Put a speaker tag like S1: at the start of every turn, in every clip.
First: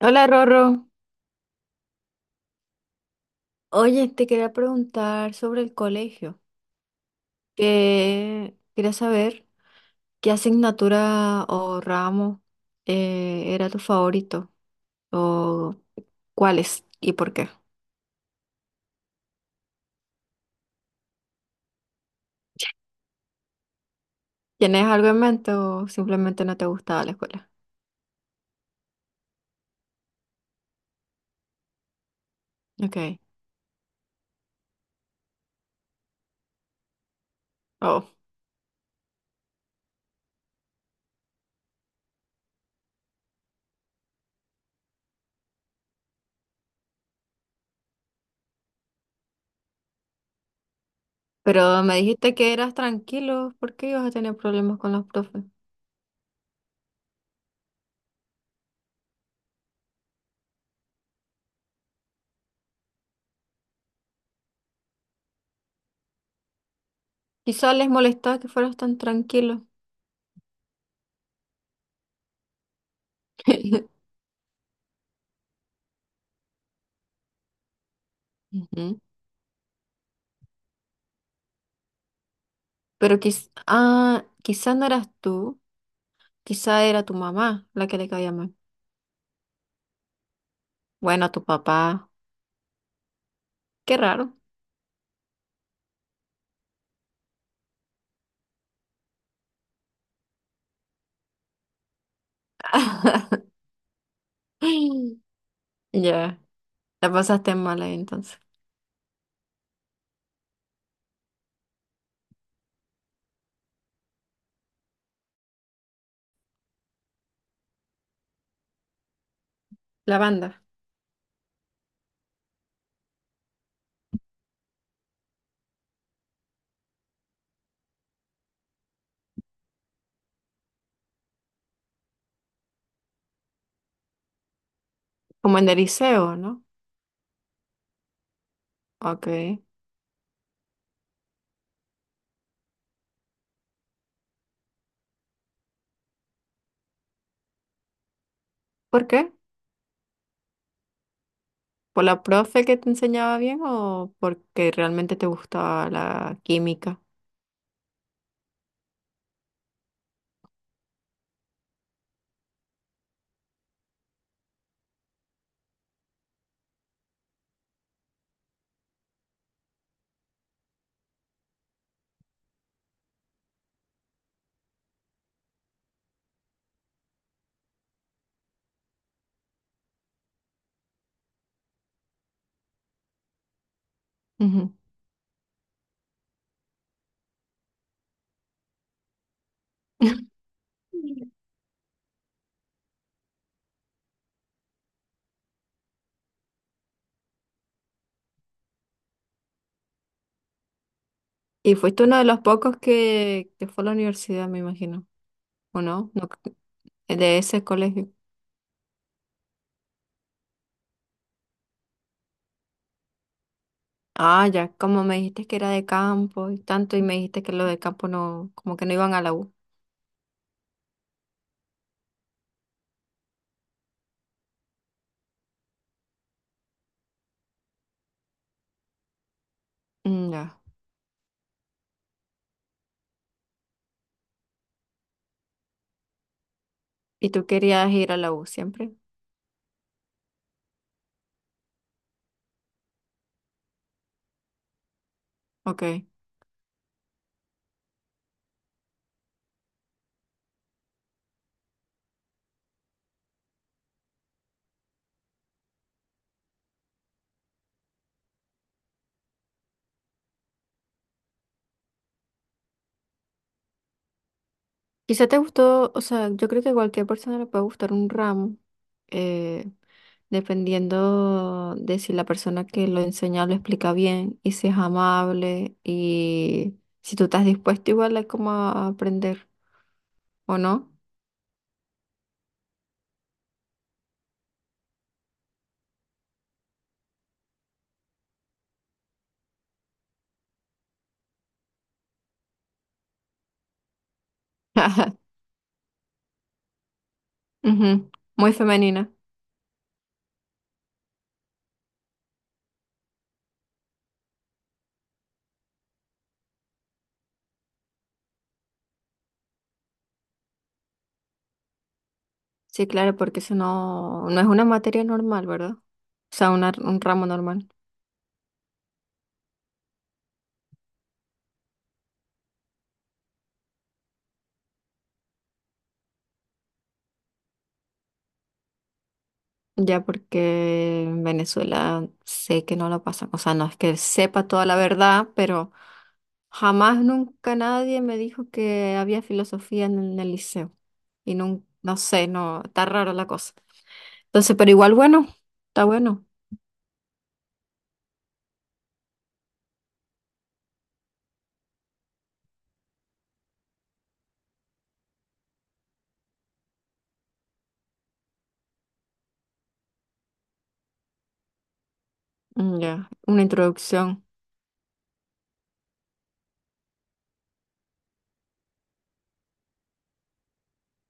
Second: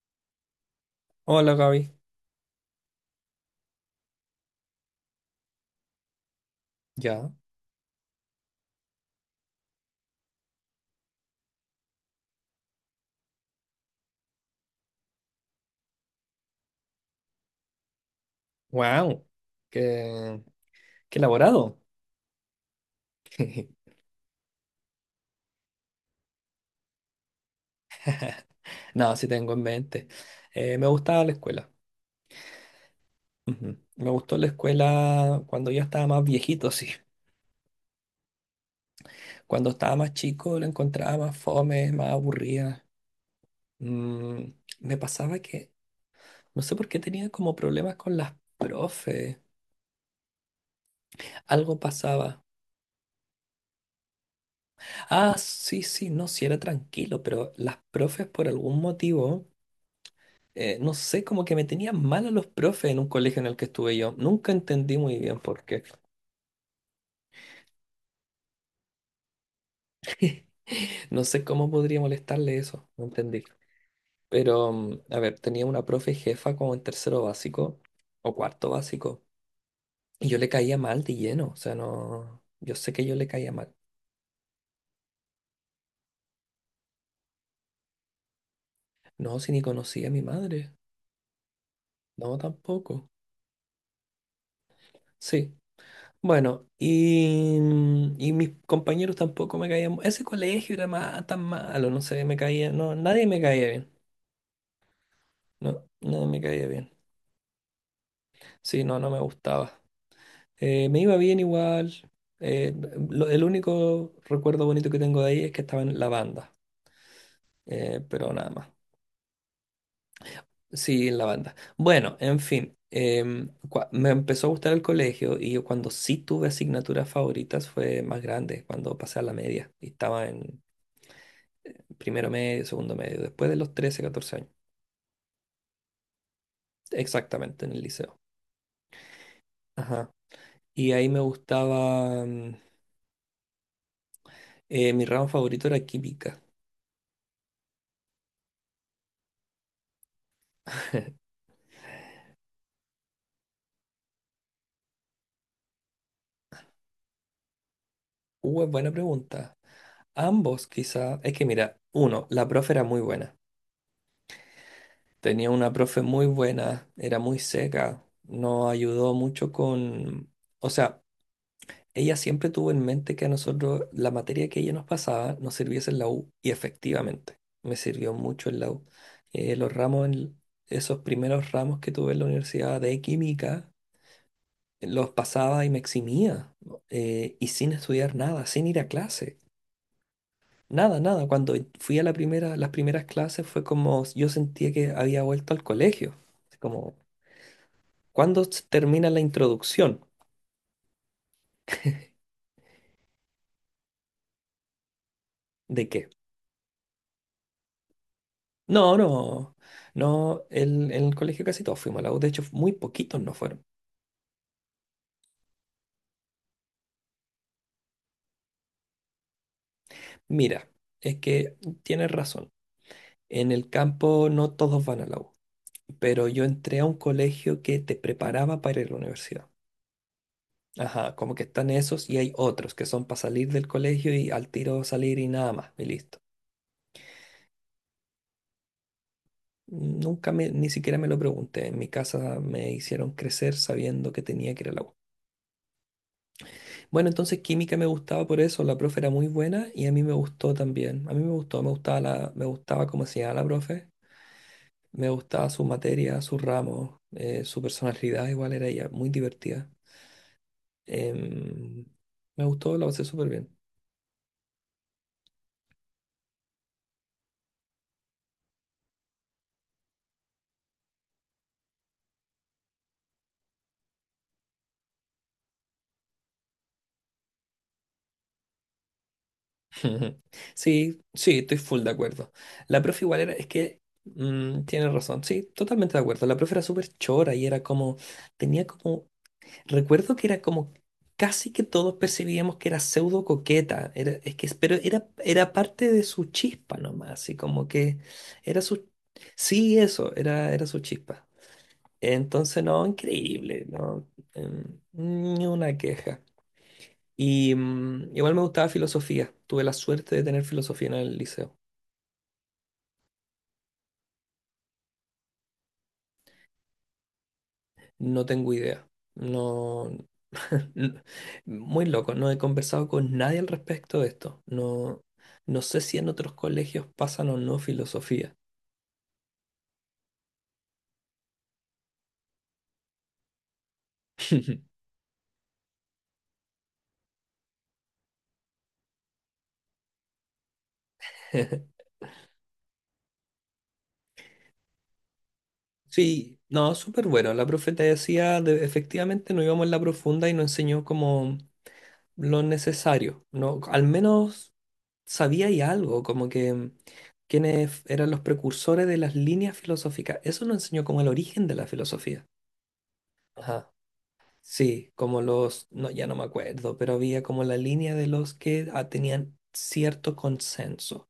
S1: Hola Rorro,
S2: Hola Gaby,
S1: oye, te quería preguntar sobre el colegio,
S2: ya,
S1: que quería saber qué asignatura o ramo era tu favorito o cuáles y por qué.
S2: wow, qué, qué elaborado.
S1: ¿Tienes algo en mente o simplemente no te gustaba la escuela?
S2: No, sí tengo en mente. Me gustaba la escuela.
S1: Ok,
S2: Ujú. Me gustó la escuela cuando ya estaba más viejito, sí.
S1: oh,
S2: Cuando estaba más chico la encontraba más fome, más aburrida. Mm, me pasaba que, no sé por qué tenía como problemas con las profes. Algo
S1: pero me dijiste
S2: pasaba.
S1: que eras tranquilo, ¿por qué ibas a tener problemas con los
S2: Ah,
S1: profes?
S2: sí, sí, no, sí era tranquilo, pero las profes por algún motivo no sé, como que me tenían mal a los profes en un colegio en el que estuve yo. Nunca entendí muy bien por qué.
S1: Quizás les molestaba que fueras tan tranquilo.
S2: No sé cómo podría molestarle eso, no entendí. Pero, a ver, tenía una profe jefa como en tercero básico o cuarto
S1: Ujú.
S2: básico. Y yo le caía mal de lleno, o sea, no, yo sé que yo
S1: Pero
S2: le caía mal.
S1: quizás no eras tú. Quizá era tu mamá la que le caía mal.
S2: No, si ni conocía a mi madre.
S1: Bueno, tu papá.
S2: No, tampoco.
S1: Qué raro.
S2: Sí. Bueno, y mis compañeros tampoco me caían. Ese colegio era tan malo, no sé, me caía, no, nadie me caía bien. No, no me
S1: Ya,
S2: caía bien.
S1: la pasaste mal ahí entonces.
S2: Sí, no, no me gustaba. Me iba bien igual. Eh, el único recuerdo bonito que tengo de ahí es que estaba en la banda, pero nada más.
S1: La banda.
S2: Sí, en la banda. Bueno, en fin, me empezó a gustar el colegio y yo cuando sí tuve asignaturas favoritas fue más grande, cuando pasé a la media y estaba en primero medio, segundo medio, después de los 13 14 años,
S1: Como en el liceo, ¿no?
S2: exactamente en el liceo.
S1: Ok.
S2: Ajá. Y ahí me gustaba, mi ramo favorito era química.
S1: ¿Por qué? ¿Por la profe que te enseñaba bien o porque realmente te gustaba la química?
S2: Es buena pregunta. Ambos quizá. Es que mira, uno, la profe era muy buena. Tenía una profe muy buena, era muy seca, nos ayudó mucho. Con... O sea, ella siempre tuvo en mente que a nosotros la materia que ella nos pasaba nos sirviese en la U y efectivamente me sirvió mucho en la U. Eh, los ramos, en- esos primeros ramos que tuve en la universidad de química,
S1: Ujú.
S2: los pasaba y me eximía y sin estudiar nada, sin ir a clase. Nada, nada. Cuando fui a las primeras clases fue como yo sentía que había vuelto al colegio. Así como, ¿cuándo termina la introducción?
S1: Y fuiste uno de los pocos que fue a la universidad, me imagino. ¿O
S2: ¿De qué?
S1: no? No, de ese colegio.
S2: No, no, no. En el colegio casi todos fuimos a la U. De hecho, muy poquitos no fueron.
S1: Ah, ya, como me dijiste que era de campo y tanto, y me dijiste que los de campo no, como que no iban a la U.
S2: Mira, es que tienes razón. En el campo no todos van a la U. Pero yo entré a un colegio que te preparaba para ir a la universidad.
S1: Mm, ya.
S2: Ajá, como que están esos y hay otros que son para salir del colegio y al tiro salir y nada más, y listo.
S1: ¿Y tú querías ir a la U siempre?
S2: Nunca me, ni siquiera me lo pregunté. En mi casa me hicieron crecer sabiendo que tenía que ir al agua.
S1: Ok.
S2: Bueno, entonces química me gustaba por eso. La profe era muy buena y a mí me gustó también. A mí me gustó, me gustaba cómo enseñaba la profe. Me gustaba su materia, su ramo, su personalidad. Igual era ella muy divertida. Em, me gustó, la pasé súper bien.
S1: Quizá te gustó, o sea, yo creo que a cualquier persona le puede gustar un ramo, eh, dependiendo de si la persona que lo enseña lo explica bien y si es amable y si tú estás dispuesto igual a como a aprender,
S2: Ujú.
S1: ¿o no?
S2: Sí, sí, estoy full de acuerdo. La profe igual era, es que tiene razón, sí, totalmente de acuerdo. La profe era súper chora y era como, tenía como, recuerdo que era como, casi que todos percibíamos que era pseudo coqueta, era, es que, pero era parte de su chispa nomás, así como que
S1: Ujú, muy
S2: era su,
S1: femenina.
S2: sí, eso, era su chispa. Entonces, no, increíble, no. Ni una queja. Y igual me gustaba filosofía. Tuve la suerte de tener filosofía en el liceo.
S1: Sí, claro, porque eso no, no es una materia normal, ¿verdad? O sea, un ramo normal.
S2: No tengo idea. No. n- Muy loco. No he conversado con nadie al respecto de esto. No, no sé si en otros colegios pasan o no filosofía.
S1: Ya porque en Venezuela sé que no lo pasan. O sea, no es que sepa toda la verdad, pero jamás, nunca nadie me dijo que había filosofía en el liceo. Y no, no sé, no, está raro la cosa. Entonces, pero igual bueno, está bueno.
S2: Sí, no, súper bueno. La profe te decía, efectivamente no íbamos en la profunda y nos enseñó como lo necesario, ¿no? Al menos sabía y algo, como que quiénes eran los precursores de las líneas filosóficas. Eso nos enseñó como el origen de la filosofía.
S1: Mm, ya, una
S2: Ajá.
S1: introducción.
S2: Sí, como los, no, ya no me acuerdo, pero había como la línea de los que tenían cierto consenso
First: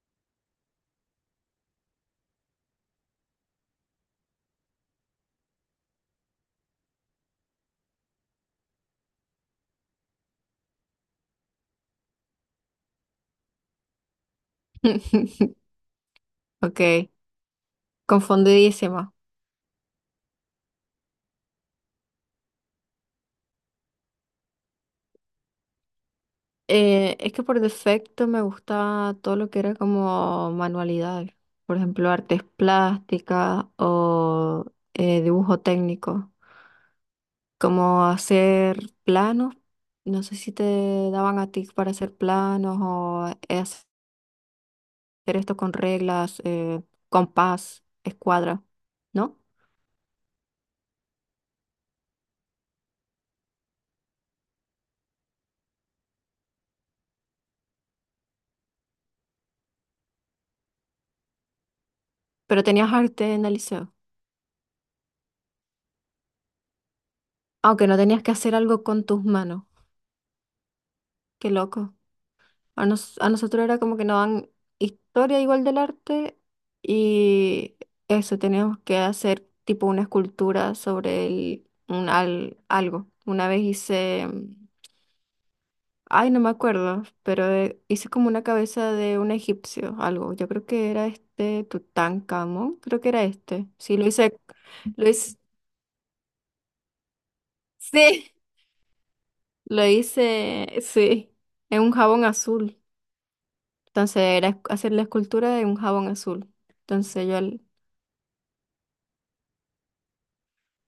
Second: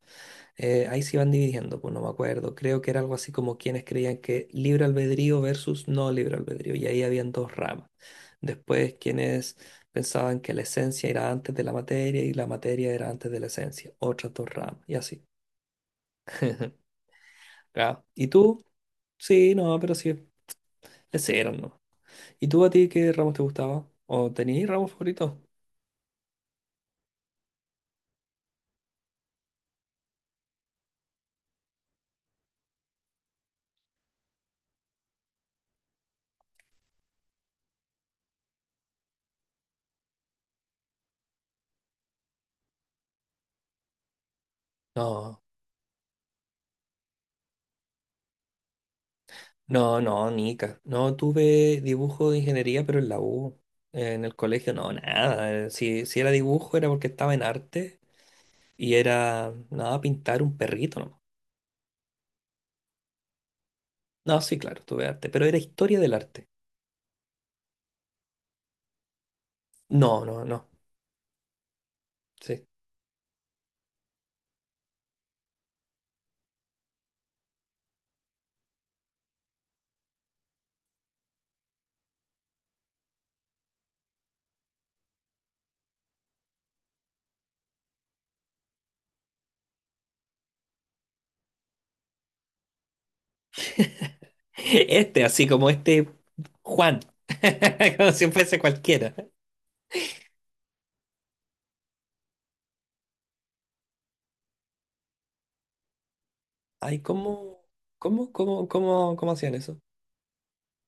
S2: ahí se iban dividiendo, pues no me acuerdo. Creo que era algo así como quienes creían que libre albedrío versus no libre albedrío, y ahí habían dos ramas. Después quienes pensaban que la esencia era antes de la materia y la materia era antes de la esencia, otras dos ramas, y así.
S1: Ok,
S2: Claro. ¿Y tú?
S1: confundidísima.
S2: Sí, no, pero sí, ese era, ¿no? ¿Y tú a ti qué ramos te gustaba? ¿O tenías ramos favoritos?
S1: Es que por defecto me gustaba todo lo que era como manualidades, por ejemplo, artes plásticas o dibujo técnico, como hacer planos, no sé si te daban a ti para hacer planos o hacer
S2: No.
S1: esto con reglas, compás, escuadra, ¿no?
S2: No, no, Nica. No tuve dibujo de ingeniería, pero en la U. En el colegio, no, nada. Si era dibujo era porque estaba en arte y era, nada, pintar un perrito nomás.
S1: Pero tenías arte en el liceo,
S2: No, sí, claro, tuve arte, pero era historia del arte.
S1: aunque no tenías que hacer algo con tus manos,
S2: No, no, no.
S1: qué loco.
S2: Sí.
S1: A nosotros era como que nos dan historia igual del arte y eso, teníamos que hacer tipo una escultura sobre un algo. Una vez hice, mm, ay, no me acuerdo, pero hice como una cabeza de un egipcio, algo. Yo creo que era este Tutankamón, creo que era este. Sí, lo
S2: Este,
S1: hice,
S2: así como este Juan. Como si
S1: sí,
S2: fuese cualquiera.
S1: lo hice, sí, en un jabón azul. Entonces era hacer la escultura de un jabón azul.
S2: Ay,
S1: Entonces yo
S2: ¿cómo hacían eso?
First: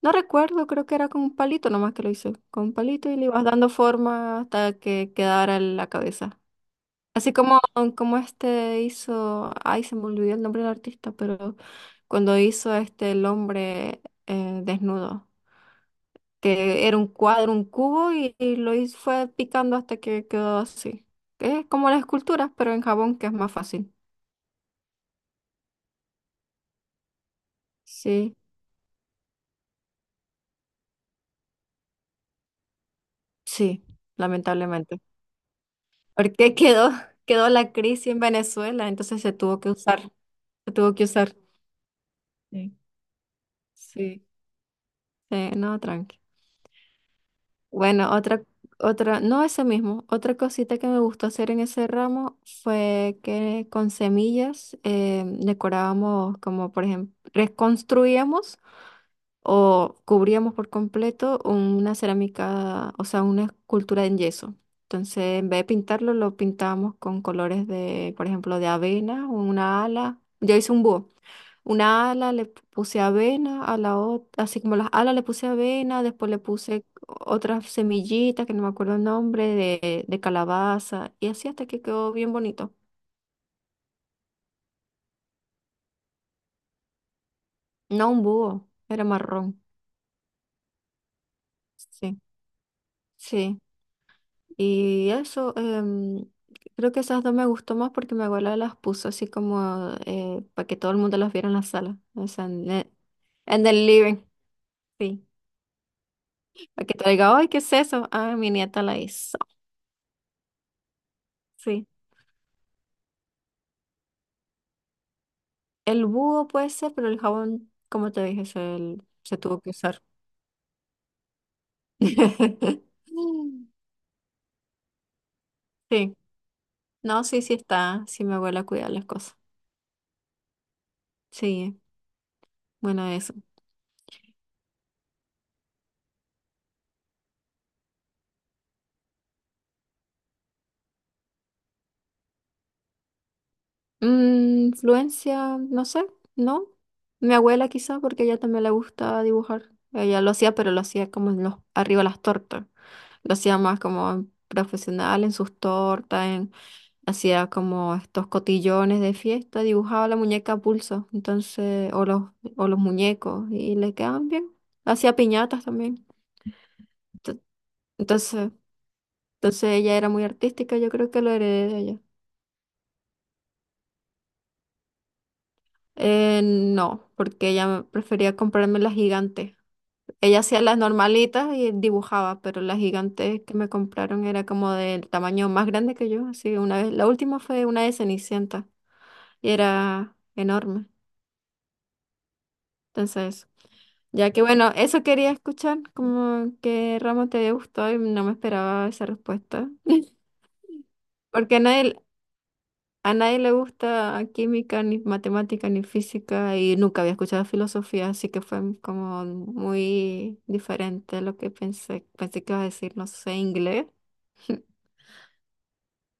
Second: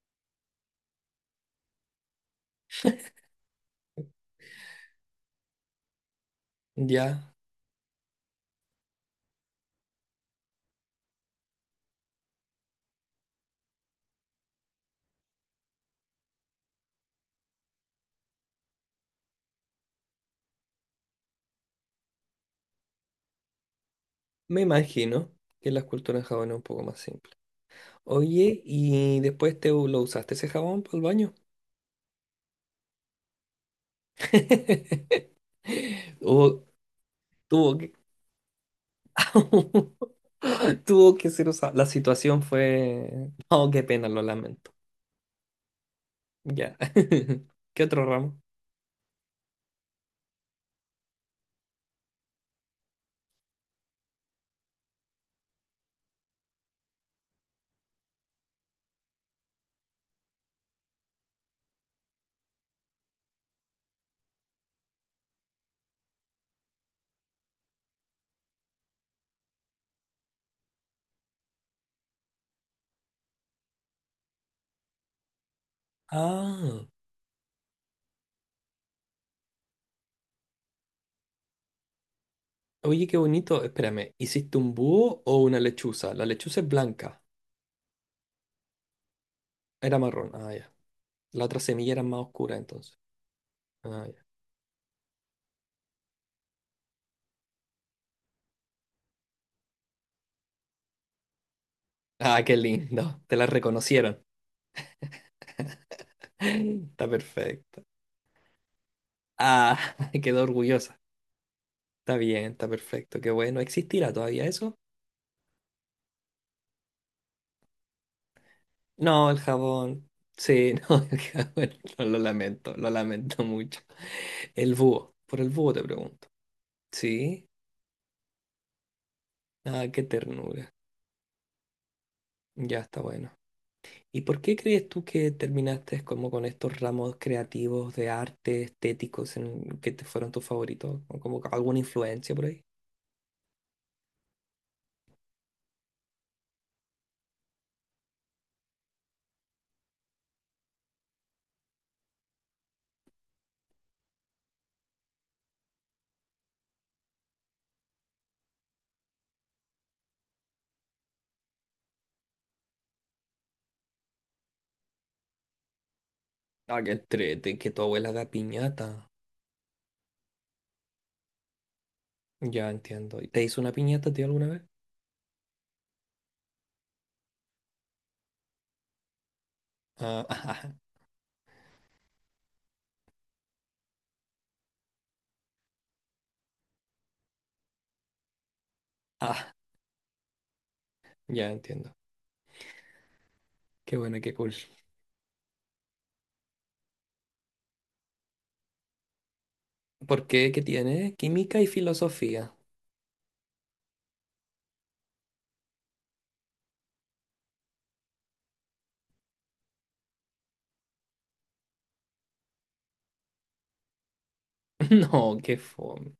S1: No recuerdo, creo que era con un palito nomás que lo hice, con un palito y le ibas dando forma hasta que quedara la cabeza.
S2: Ya,
S1: Así como, como este hizo, ay, se me olvidó el nombre del artista, pero cuando hizo este el hombre desnudo, que era un cuadro, un cubo y lo hizo, fue picando hasta que quedó así. Es como las esculturas, pero en jabón, que es más fácil.
S2: me imagino que la escultura en Japón es un poco más simple.
S1: Sí,
S2: Oye, ¿y después te lo usaste ese jabón para el baño?
S1: sí, lamentablemente. Porque
S2: O
S1: quedó, quedó la
S2: tuvo que...
S1: crisis en Venezuela, entonces se tuvo que
S2: tuvo que
S1: usar.
S2: ser usado.
S1: Sí.
S2: Oh, qué pena, lo
S1: Sí,
S2: lamento.
S1: sí, no, tranqui.
S2: Ya. ¿Qué otro
S1: Bueno,
S2: ramo?
S1: no ese mismo, otra cosita que me gustó hacer en ese ramo fue que con semillas decorábamos, como por ejemplo, reconstruíamos o cubríamos por completo una cerámica, o sea, una escultura en yeso. Entonces, en vez de pintarlo, lo pintábamos con colores de, por ejemplo, de avena, una ala. Yo hice un búho. Una ala le puse avena, a la otra, así como las alas le puse avena, después le puse
S2: Ah,
S1: otras semillitas que no me acuerdo el nombre, de calabaza, y así hasta que quedó bien bonito.
S2: oye, qué bonito. Espérame, ¿hiciste un búho o una lechuza? La lechuza es blanca,
S1: No, un búho, era marrón.
S2: era marrón. Ah, ya. La otra semilla era
S1: Sí,
S2: más oscura entonces.
S1: sí.
S2: Ah, ya.
S1: Y eso, em, creo que esas dos me gustó más porque mi abuela las puso así como para que todo el mundo las viera en la sala, o
S2: Ah,
S1: sea,
S2: qué lindo. Te la
S1: en el living,
S2: reconocieron.
S1: sí. Para que
S2: Está
S1: te diga, ay, ¿qué es
S2: perfecto.
S1: eso? Ah, mi nieta la hizo,
S2: Ah, quedó orgullosa.
S1: sí.
S2: Está bien, está perfecto, qué bueno. ¿Existirá todavía eso?
S1: El búho puede ser, pero el jabón, como te dije,
S2: No,
S1: se
S2: el
S1: tuvo que usar.
S2: jabón. Sí, no, el jabón. No, lo lamento mucho. El búho, por el búho te
S1: Sí,
S2: pregunto.
S1: no, sí,
S2: Sí,
S1: sí está, sí mi abuela cuida las cosas.
S2: ah, qué ternura.
S1: Sí,
S2: Ya está
S1: bueno,
S2: bueno.
S1: eso.
S2: ¿Y por qué crees tú que terminaste como con estos ramos creativos de arte, estéticos, en que te fueron tus favoritos? ¿O como que alguna influencia por ahí?
S1: Mm, influencia, no sé, ¿no? Mi abuela quizá, porque a ella también le gusta dibujar. Ella lo hacía, pero lo hacía como en los, arriba las tortas. Lo hacía más como profesional en sus tortas, hacía como estos cotillones de fiesta, dibujaba la muñeca a pulso, entonces, o los muñecos, y le quedaban bien. Hacía piñatas también.
S2: Ah, qué
S1: Ento-
S2: entrete, que tu abuela da
S1: Entonces,
S2: piñata.
S1: entonces ella era muy artística, yo creo que lo heredé de ella.
S2: Ya entiendo. ¿Te hizo una piñata, tío, alguna vez?
S1: No, porque ella prefería comprarme las gigantes.
S2: Ah,
S1: Ella hacía
S2: ah,
S1: las normalitas y dibujaba, pero las gigantes que me compraron era como del tamaño más grande que yo. Así una vez, la última fue una de Cenicienta y
S2: ah,
S1: era enorme.
S2: ya entiendo.
S1: Entonces,
S2: Qué bueno,
S1: ya
S2: qué
S1: que
S2: cool.
S1: bueno, eso quería escuchar, como que ramo te gustó y no me esperaba esa respuesta.
S2: ¿Por qué? ¿Qué tiene?
S1: Porque
S2: Química y filosofía.
S1: a nadie le gusta química, ni matemática, ni física y nunca había escuchado filosofía, así que fue como muy diferente lo que pensé. Pensé que iba a decir, no sé, inglés.
S2: No, qué fome.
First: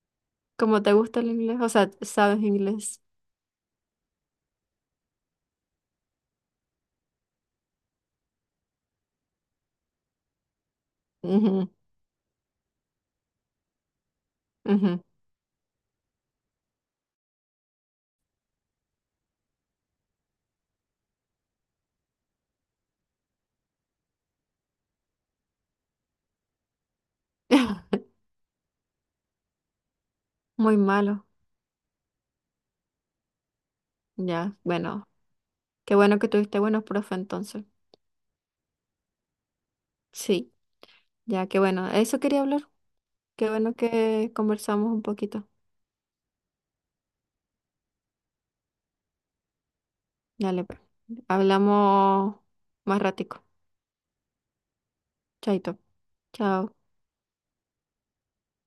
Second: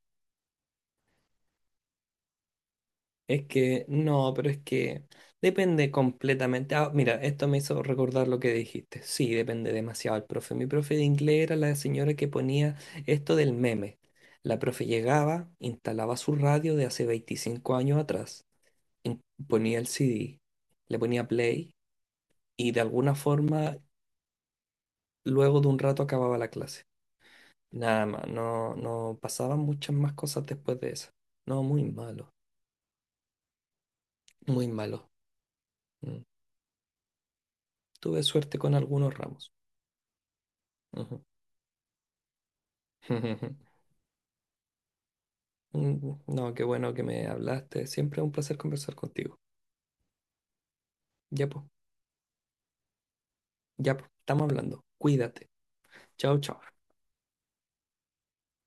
S1: ¿Cómo te gusta el inglés? O sea, ¿sabes inglés?
S2: Es que, no, pero es que depende completamente. Ah, mira, esto me hizo recordar lo que dijiste. Sí, depende demasiado el profe. Mi profe de inglés era
S1: Ujú,
S2: la señora que ponía esto del meme. La profe
S1: ujú.
S2: llegaba, instalaba su radio de hace 25 años atrás, in- ponía el CD, le ponía play y de alguna forma, luego de un rato acababa la clase. Nada más, no, no pasaban muchas más cosas
S1: Muy
S2: después de eso.
S1: malo.
S2: No, muy malo,
S1: Ya,
S2: muy
S1: bueno.
S2: malo.
S1: Qué bueno
S2: Mm.
S1: que tuviste buenos profe entonces.
S2: Tuve suerte con algunos ramos.
S1: Sí,
S2: Ujú.
S1: ya, qué bueno. Eso quería hablar. Qué bueno que conversamos un poquito.
S2: No, qué bueno que me hablaste. Siempre es un placer conversar contigo.
S1: Dale, pues.
S2: Ya pues,
S1: Hablamos más ratico.
S2: ya pues, estamos hablando. Cuídate.
S1: Chaito.
S2: Chao, chao.
S1: Chao.